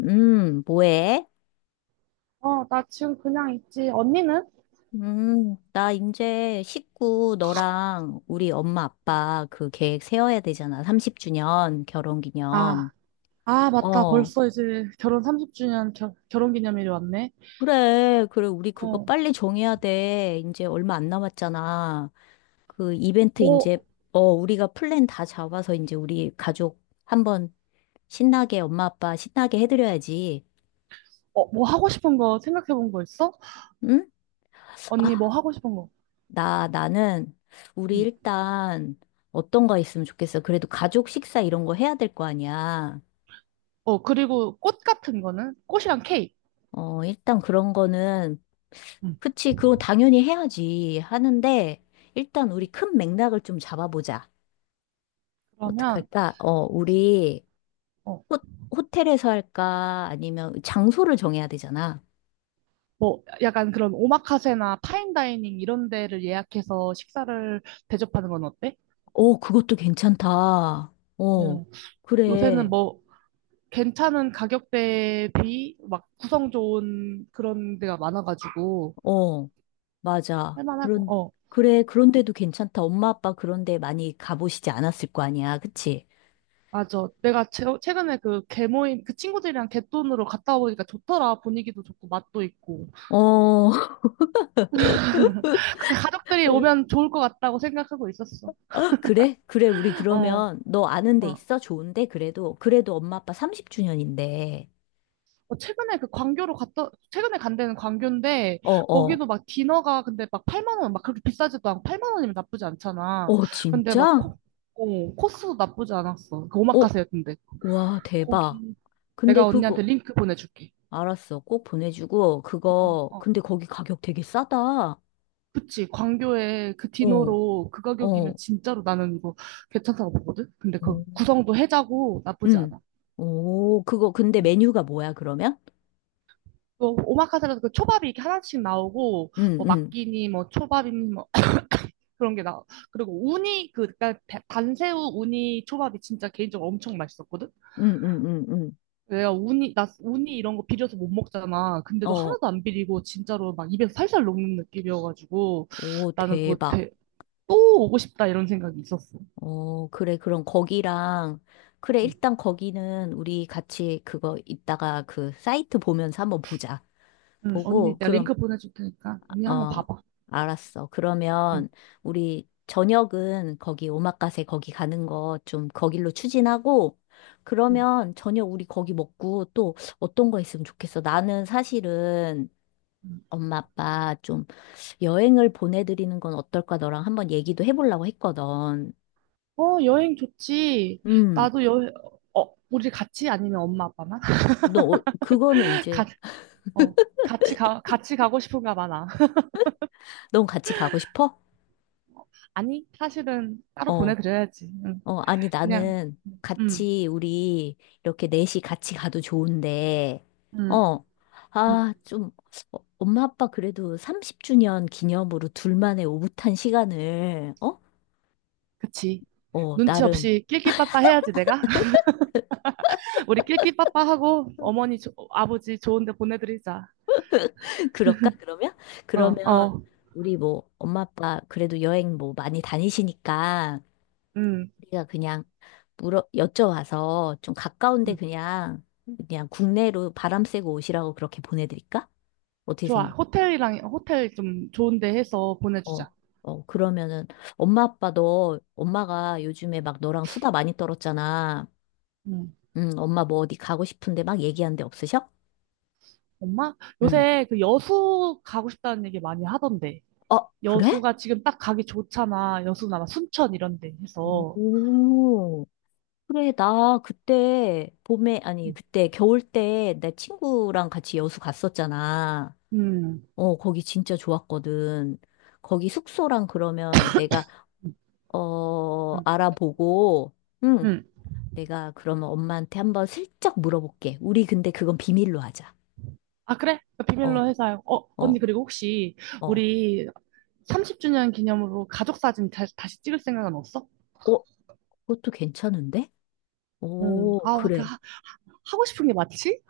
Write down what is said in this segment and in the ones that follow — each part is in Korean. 뭐해? 어, 나 지금 그냥 있지. 언니는? 나 이제 식구 너랑 우리 엄마 아빠 그 계획 세워야 되잖아. 30주년 결혼 기념. 아, 아, 맞다. 어, 벌써 이제 결혼 30주년 결 결혼 기념일이 왔네. 그래. 그래. 우리 그거 어, 빨리 정해야 돼. 이제 얼마 안 남았잖아. 그 이벤트 뭐, 이제, 어, 우리가 플랜 다 잡아서 이제 우리 가족 한번 신나게 엄마 아빠 신나게 해드려야지. 뭐 하고 싶은 거 생각해 본 거 있어? 응? 아, 언니 뭐 하고 싶은 거? 나는, 우리 응. 일단, 어떤 거 있으면 좋겠어. 그래도 가족 식사 이런 거 해야 될 거 아니야. 그리고 꽃 같은 거는? 꽃이랑 케이크. 어, 일단 그런 거는, 응. 그치, 그건 당연히 해야지. 하는데, 일단 우리 큰 맥락을 좀 잡아보자. 그러면, 어떡할까? 어, 우리, 어, 호, 호텔에서 할까? 아니면 장소를 정해야 되잖아. 뭐, 약간 그런 오마카세나 파인다이닝 이런 데를 예약해서 식사를 대접하는 건 어때? 어, 그것도 괜찮다. 어, 응. 요새는 그래. 뭐, 괜찮은 가격대 비, 막 구성 좋은 그런 데가 많아가지고, 어. 맞아. 할만하고, 그런, 그래, 그런데도 괜찮다. 엄마 아빠 그런데 많이 가보시지 않았을 거 아니야. 그치? 맞아. 내가 최근에 그 개모임, 그 친구들이랑 갯돈으로 갔다 와보니까 좋더라. 분위기도 좋고, 맛도 있고. 어, 그 가족들이 오면 좋을 것 같다고 생각하고 있었어. 아, 그래? 그래, 우리 어, 그러면 너 아는 데 어. 있어? 좋은데? 그래도, 그래도 엄마 아빠 30주년인데. 최근에 그 광교로 갔다, 최근에 간 데는 광교인데, 어, 어. 거기도 막 디너가 근데 막 8만 원, 막 그렇게 비싸지도 않고 8만 원이면 나쁘지 않잖아. 어, 근데 막 진짜? 코스도 나쁘지 않았어. 그 어, 오마카세였는데. 와, 대박. 거기, 근데 내가 언니한테 그거, 링크 보내줄게. 알았어. 꼭 보내주고, 어, 그거, 어. 근데 거기 가격 되게 싸다. 어, 그치, 광교에 그 디노로 그 가격이면 어, 진짜로 나는 이거 괜찮다고 보거든? 근데 그 오. 구성도 해자고 나쁘지 응. 않아. 오, 그거, 근데 음. 메뉴가 뭐야, 그러면? 또 오마카세라서 그 초밥이 이렇게 하나씩 나오고, 응, 뭐 응. 막기니, 뭐 초밥이니, 뭐 그런 게 나와. 그리고 우니, 그니까 단새우 우니 초밥이 진짜 개인적으로 엄청 맛있었거든? 응, 응, 응, 응. 나 우니 이런 거 비려서 못 먹잖아. 근데도 어, 하나도 안 비리고 진짜로 막 입에서 살살 녹는 느낌이어가지고 오, 나는 대박. 또 오고 싶다 이런 생각이 있었어. 어, 그래, 그럼 거기랑, 그래, 일단 거기는 우리 같이 그거 이따가 그 사이트 보면서 한번 보자. 응, 언니, 보고, 내가 그럼, 링크 보내줄 테니까 언니 한번 어, 봐봐. 알았어. 응. 그러면 우리 저녁은 거기 오마카세 거기 가는 거 좀 거길로 추진하고, 응. 그러면 저녁 우리 거기 먹고 또 어떤 거 있으면 좋겠어. 나는 사실은 엄마 아빠 좀 여행을 보내드리는 건 어떨까 너랑 한번 얘기도 해보려고 했거든. 여행 좋지. 음, 나도 여행, 우리 같이 아니면 엄마 아빠만? 너, 어, 그거는 이제, 가, 어, 같이 가, 같이 가고 싶은가 많아. 넌 같이 가고 싶어? 아니, 사실은 따로 어, 보내드려야지. 응. 어, 아니, 그냥, 나는 응, 같이, 우리, 이렇게 넷이 같이 가도 좋은데, 응, 어, 응, 아, 좀, 어, 엄마 아빠 그래도 30주년 기념으로 둘만의 오붓한 시간을, 어? 그치. 어, 눈치 나름, 없이 낄낄빠빠 해야지, 내가. 우리 낄낄빠빠 하고 어머니, 아버지 좋은 데 보내드리자. 그럴까, 그러면? 어, 그러면, 어, 우리 뭐, 엄마 아빠 그래도 여행 뭐 많이 다니시니까, 응, 우리가 그냥 물어 여쭤와서 좀 가까운데 응. 그냥 그냥 국내로 바람 쐬고 오시라고 그렇게 보내드릴까? 어떻게 좋아. 생각? 호텔 좀 좋은 데 해서 어, 보내주자. 어 그러면은 엄마 아빠도 엄마가 요즘에 막 너랑 수다 많이 떨었잖아. 응. 응, 엄마 뭐 어디 가고 싶은데 막 얘기한 데 없으셔? 엄마? 응. 요새 그 여수 가고 싶다는 얘기 많이 하던데. 어, 그래? 여수가 지금 딱 가기 좋잖아. 여수나 막 순천 이런 데 해서. 오. 그래, 나 그때 봄에, 아니, 그때 겨울 때 내 친구랑 같이 여수 갔었잖아. 음, 어, 거기 진짜 좋았거든. 거기 숙소랑 그러면 내가, 어, 음, 알아보고, 응, 음. 내가 그러면 엄마한테 한번 슬쩍 물어볼게. 우리 근데 그건 비밀로 하자. 아, 그래? 그 어, 비밀로 해서. 언니, 어, 그리고 혹시 어. 우리 30주년 기념으로 가족 사진 다시 찍을 생각은 없어? 어, 그것도 괜찮은데? 응. 오, 아, 그 그래. 하고 싶은 게 맞지?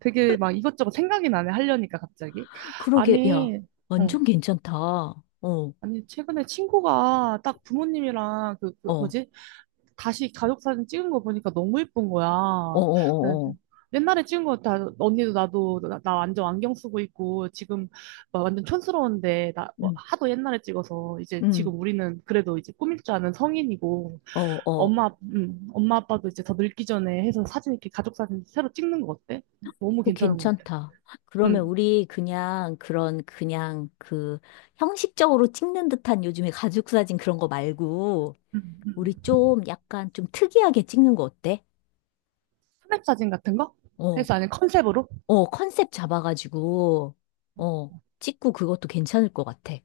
되게 막 이것저것 생각이 나네. 하려니까 갑자기. 그러게, 야, 아니, 어. 완전 괜찮다. 어, 어, 아니, 최근에 친구가 딱 부모님이랑 그 어, 뭐지? 다시 가족 사진 찍은 거 보니까 너무 예쁜 어, 거야. 네, 어, 어. 옛날에 찍은 거 다 언니도 나도 나 완전 안경 쓰고 있고 지금 막 완전 촌스러운데 나 뭐 응, 하도 옛날에 찍어서 이제 응, 지금 우리는 그래도 이제 꾸밀 줄 아는 성인이고 어, 어. 엄마 엄마 아빠도 이제 더 늙기 전에 해서 사진 이렇게 가족 사진 새로 찍는 거 어때? 너무 오, 괜찮은 것 같아. 괜찮다. 그러면 응. 우리 그냥 그런 그냥 그 형식적으로 찍는 듯한 요즘에 가족 사진 그런 거 말고 응, 우리 응. 좀 약간 좀 특이하게 찍는 거 어때? 스냅 사진 같은 거? 어, 해서 아니 컨셉으로? 어, 컨셉 잡아가지고 어, 찍고 그것도 괜찮을 것 같아.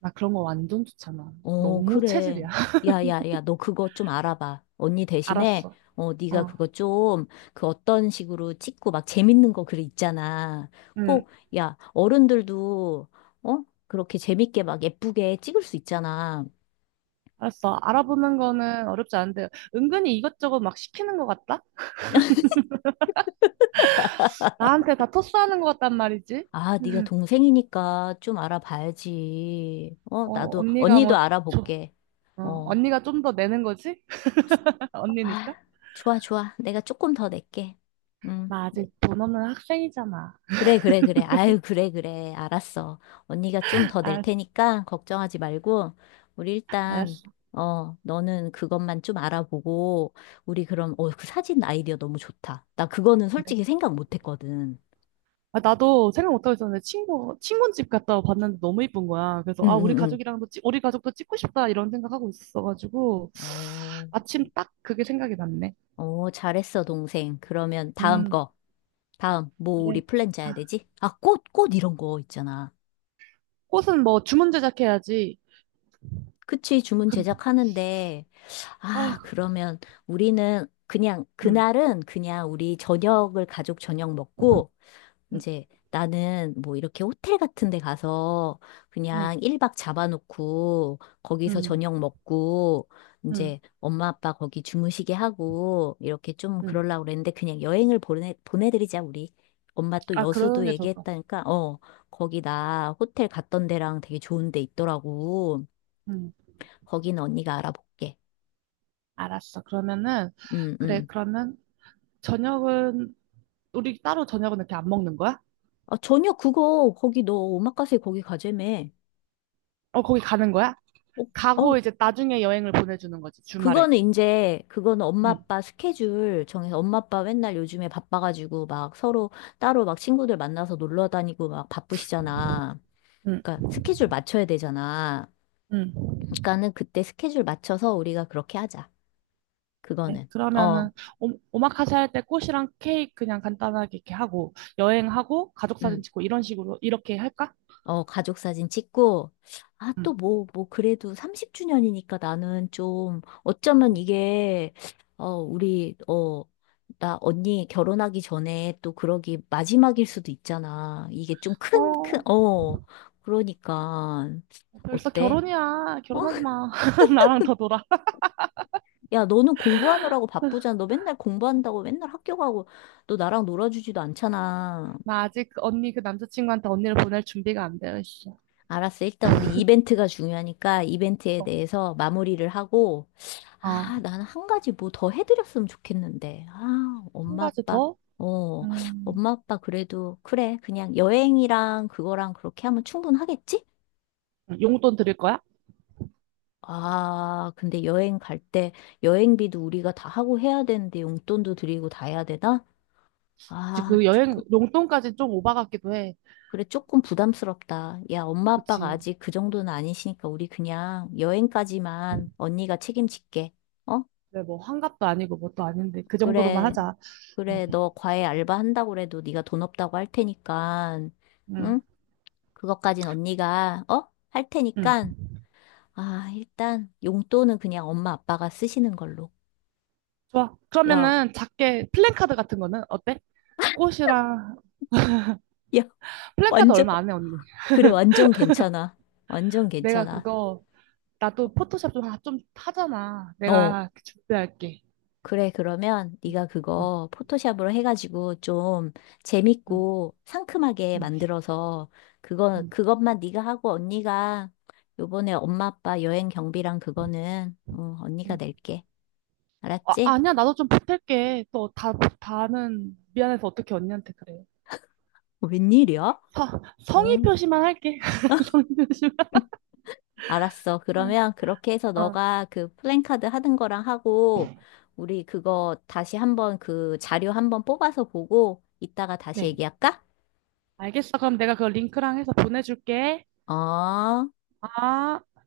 나 그런 거 완전 좋잖아. 어, 너무 그래. 체질이야. 야, 야, 야, 너 그거 좀 알아봐. 언니 대신에, 알았어. 어, 어. 네가 그거 좀, 그 어떤 식으로 찍고 막 재밌는 거 글 있잖아. 응. 꼭, 야, 어른들도, 어? 그렇게 재밌게 막 예쁘게 찍을 수 있잖아. 알았어. 알아보는 거는 어렵지 않은데, 은근히 이것저것 막 시키는 것 같다? 나한테 다 토스하는 것 같단 말이지? 아, 네가 동생이니까 좀 알아봐야지. 어, 나도, 언니가 언니도 뭐, 줘. 알아볼게. 어, 언니가 좀 더 내는 거지? 아, 언니니까? 좋아, 좋아. 내가 조금 더 낼게. 응. 나 아직 돈 없는 학생이잖아. 그래, 그래, 그래. 아유, 그래, 그래. 알았어. 언니가 좀 더 낼 알았어, 테니까 걱정하지 말고, 우리 일단, 알았어. 어, 너는 그것만 좀 알아보고, 우리 그럼, 어, 그 사진 아이디어 너무 좋다. 나 그거는 그래. 솔직히 생각 못 했거든. 아, 나도 생각 못하고 있었는데, 친구 집 갔다 봤는데 너무 이쁜 거야. 그래서, 응, 아, 우리 응, 응. 가족이랑도, 우리 가족도 찍고 싶다, 이런 생각하고 있어가지고, 어, 마침 딱 그게 생각이 났네. 어, 잘했어, 동생. 그러면 다음 음, 거. 다음, 뭐, 그래. 우리 플랜 짜야 아, 되지? 아, 꽃 이런 거 있잖아. 꽃은 뭐 주문 제작해야지. 그치, 주문 그- 제작하는데, 아, 아, 그러면 우리는 그냥, 응, 그날은 그냥 우리 저녁을 가족 저녁 먹고, 응. 이제 나는 뭐 이렇게 호텔 같은 데 가서 응, 그냥 1박 잡아놓고 거기서 응, 저녁 먹고, 응, 이제 엄마 아빠 거기 주무시게 하고, 이렇게 좀 응. 그러려고 그랬는데 그냥 여행을 보내드리자, 우리. 엄마 또 아, 그러는 여수도 게 좋을 것 같아. 얘기했다니까, 어, 거기 나 호텔 갔던 데랑 되게 좋은 데 있더라고. 응, 거기는 언니가 알아볼게. 알았어. 그러면은, 응, 그래, 응. 그러면 저녁은, 우리 따로 저녁은 이렇게 안 먹는 거야? 아, 전혀 그거, 거기 너 오마카세 거기 가재매. 거기 가는 거야? 어, 가고 어, 이제 나중에 여행을 보내주는 거지, 주말에. 그거는 이제, 그거는 엄마 응, 아빠 스케줄 정해서 엄마 아빠 맨날 요즘에 바빠가지고 막 서로 따로 막 친구들 만나서 놀러 다니고 막 바쁘시잖아. 응, 그러니까 스케줄 맞춰야 되잖아. 응. 그러니까는 그때 스케줄 맞춰서 우리가 그렇게 하자. 네, 그거는. 어, 그러면은, 오마카세 할 때 꽃이랑 케이크 그냥 간단하게 이렇게 하고, 여행하고, 가족 사진 음. 찍고, 이런 식으로, 이렇게 할까? 어, 가족 사진 찍고, 아, 또 응. 뭐, 뭐, 그래도 30주년이니까 나는 좀, 어쩌면 이게, 어, 우리, 어, 나 언니 결혼하기 전에 또 그러기 마지막일 수도 있잖아. 이게 좀 큰, 어, 어, 그러니까, 어, 벌써 어때? 결혼이야. 어? 결혼하지 마. 나랑 더 놀아. 야, 너는 공부하느라고 바쁘잖아. 너 맨날 공부한다고 맨날 학교 가고, 너 나랑 놀아주지도 않잖아. 나 아직 그 언니 그 남자친구한테 언니를 보낼 준비가 안 되어 있어. 알았어. 일단 우리 이벤트가 중요하니까 이벤트에 대해서 마무리를 하고, 어. 아, 나는 한 가지 뭐 더 해드렸으면 좋겠는데. 아, 한 엄마 가지 아빠, 더? 어, 음, 엄마 아빠 그래도, 그래. 그냥 여행이랑 그거랑 그렇게 하면 충분하겠지? 용돈 드릴 거야? 아, 근데 여행 갈 때 여행비도 우리가 다 하고 해야 되는데 용돈도 드리고 다 해야 되나? 그치, 아, 그 여행, 조금. 용돈까지 좀 오바 같기도 해. 그래, 조금 부담스럽다. 야, 엄마 아빠가 그치. 아직 그 정도는 아니시니까 우리 그냥 여행까지만 언니가 책임질게. 어? 근데 뭐 환갑도 아니고 뭣도 아닌데 그 정도로만 그래, 하자. 응, 그래, 너 과외 알바 한다고 그래도 네가 돈 없다고 할 테니까, 응, 응? 그것까진 언니가, 어? 할 응. 테니까, 아, 일단 용돈은 그냥 엄마 아빠가 쓰시는 걸로. 좋아. 야, 그러면은 작게 플랜카드 같은 거는 어때? 꽃이랑 야, 플랜카드 완전, 얼마 안 해, 언니. 그래, 완전 괜찮아. 완전 내가 괜찮아. 그거 나도 포토샵 좀, 좀 하잖아. 어, 내가 준비할게. 그래, 그러면 네가 어, 그거 포토샵으로 해가지고 좀 응, 재밌고 상큼하게 응, 만들어서 그거, 응. 그것만 네가 하고 언니가 요번에 엄마 아빠 여행 경비랑 그거는 어, 언니가 낼게. 아, 알았지? 아니야, 나도 좀 보탤게. 또 다는 미안해서 어떻게 언니한테 그래. 어, 웬일이야? 서, 성의 어, 표시만 할게. 성의 표시만. 알았어. 그러면 그렇게 해서 어, 너가 그 플랜카드 하는 거랑 하고 우리 그거 다시 한번 그 자료 한번 뽑아서 보고 이따가 다시 네. 얘기할까? 알겠어. 그럼 내가 그 링크랑 해서 보내줄게. 어. 아.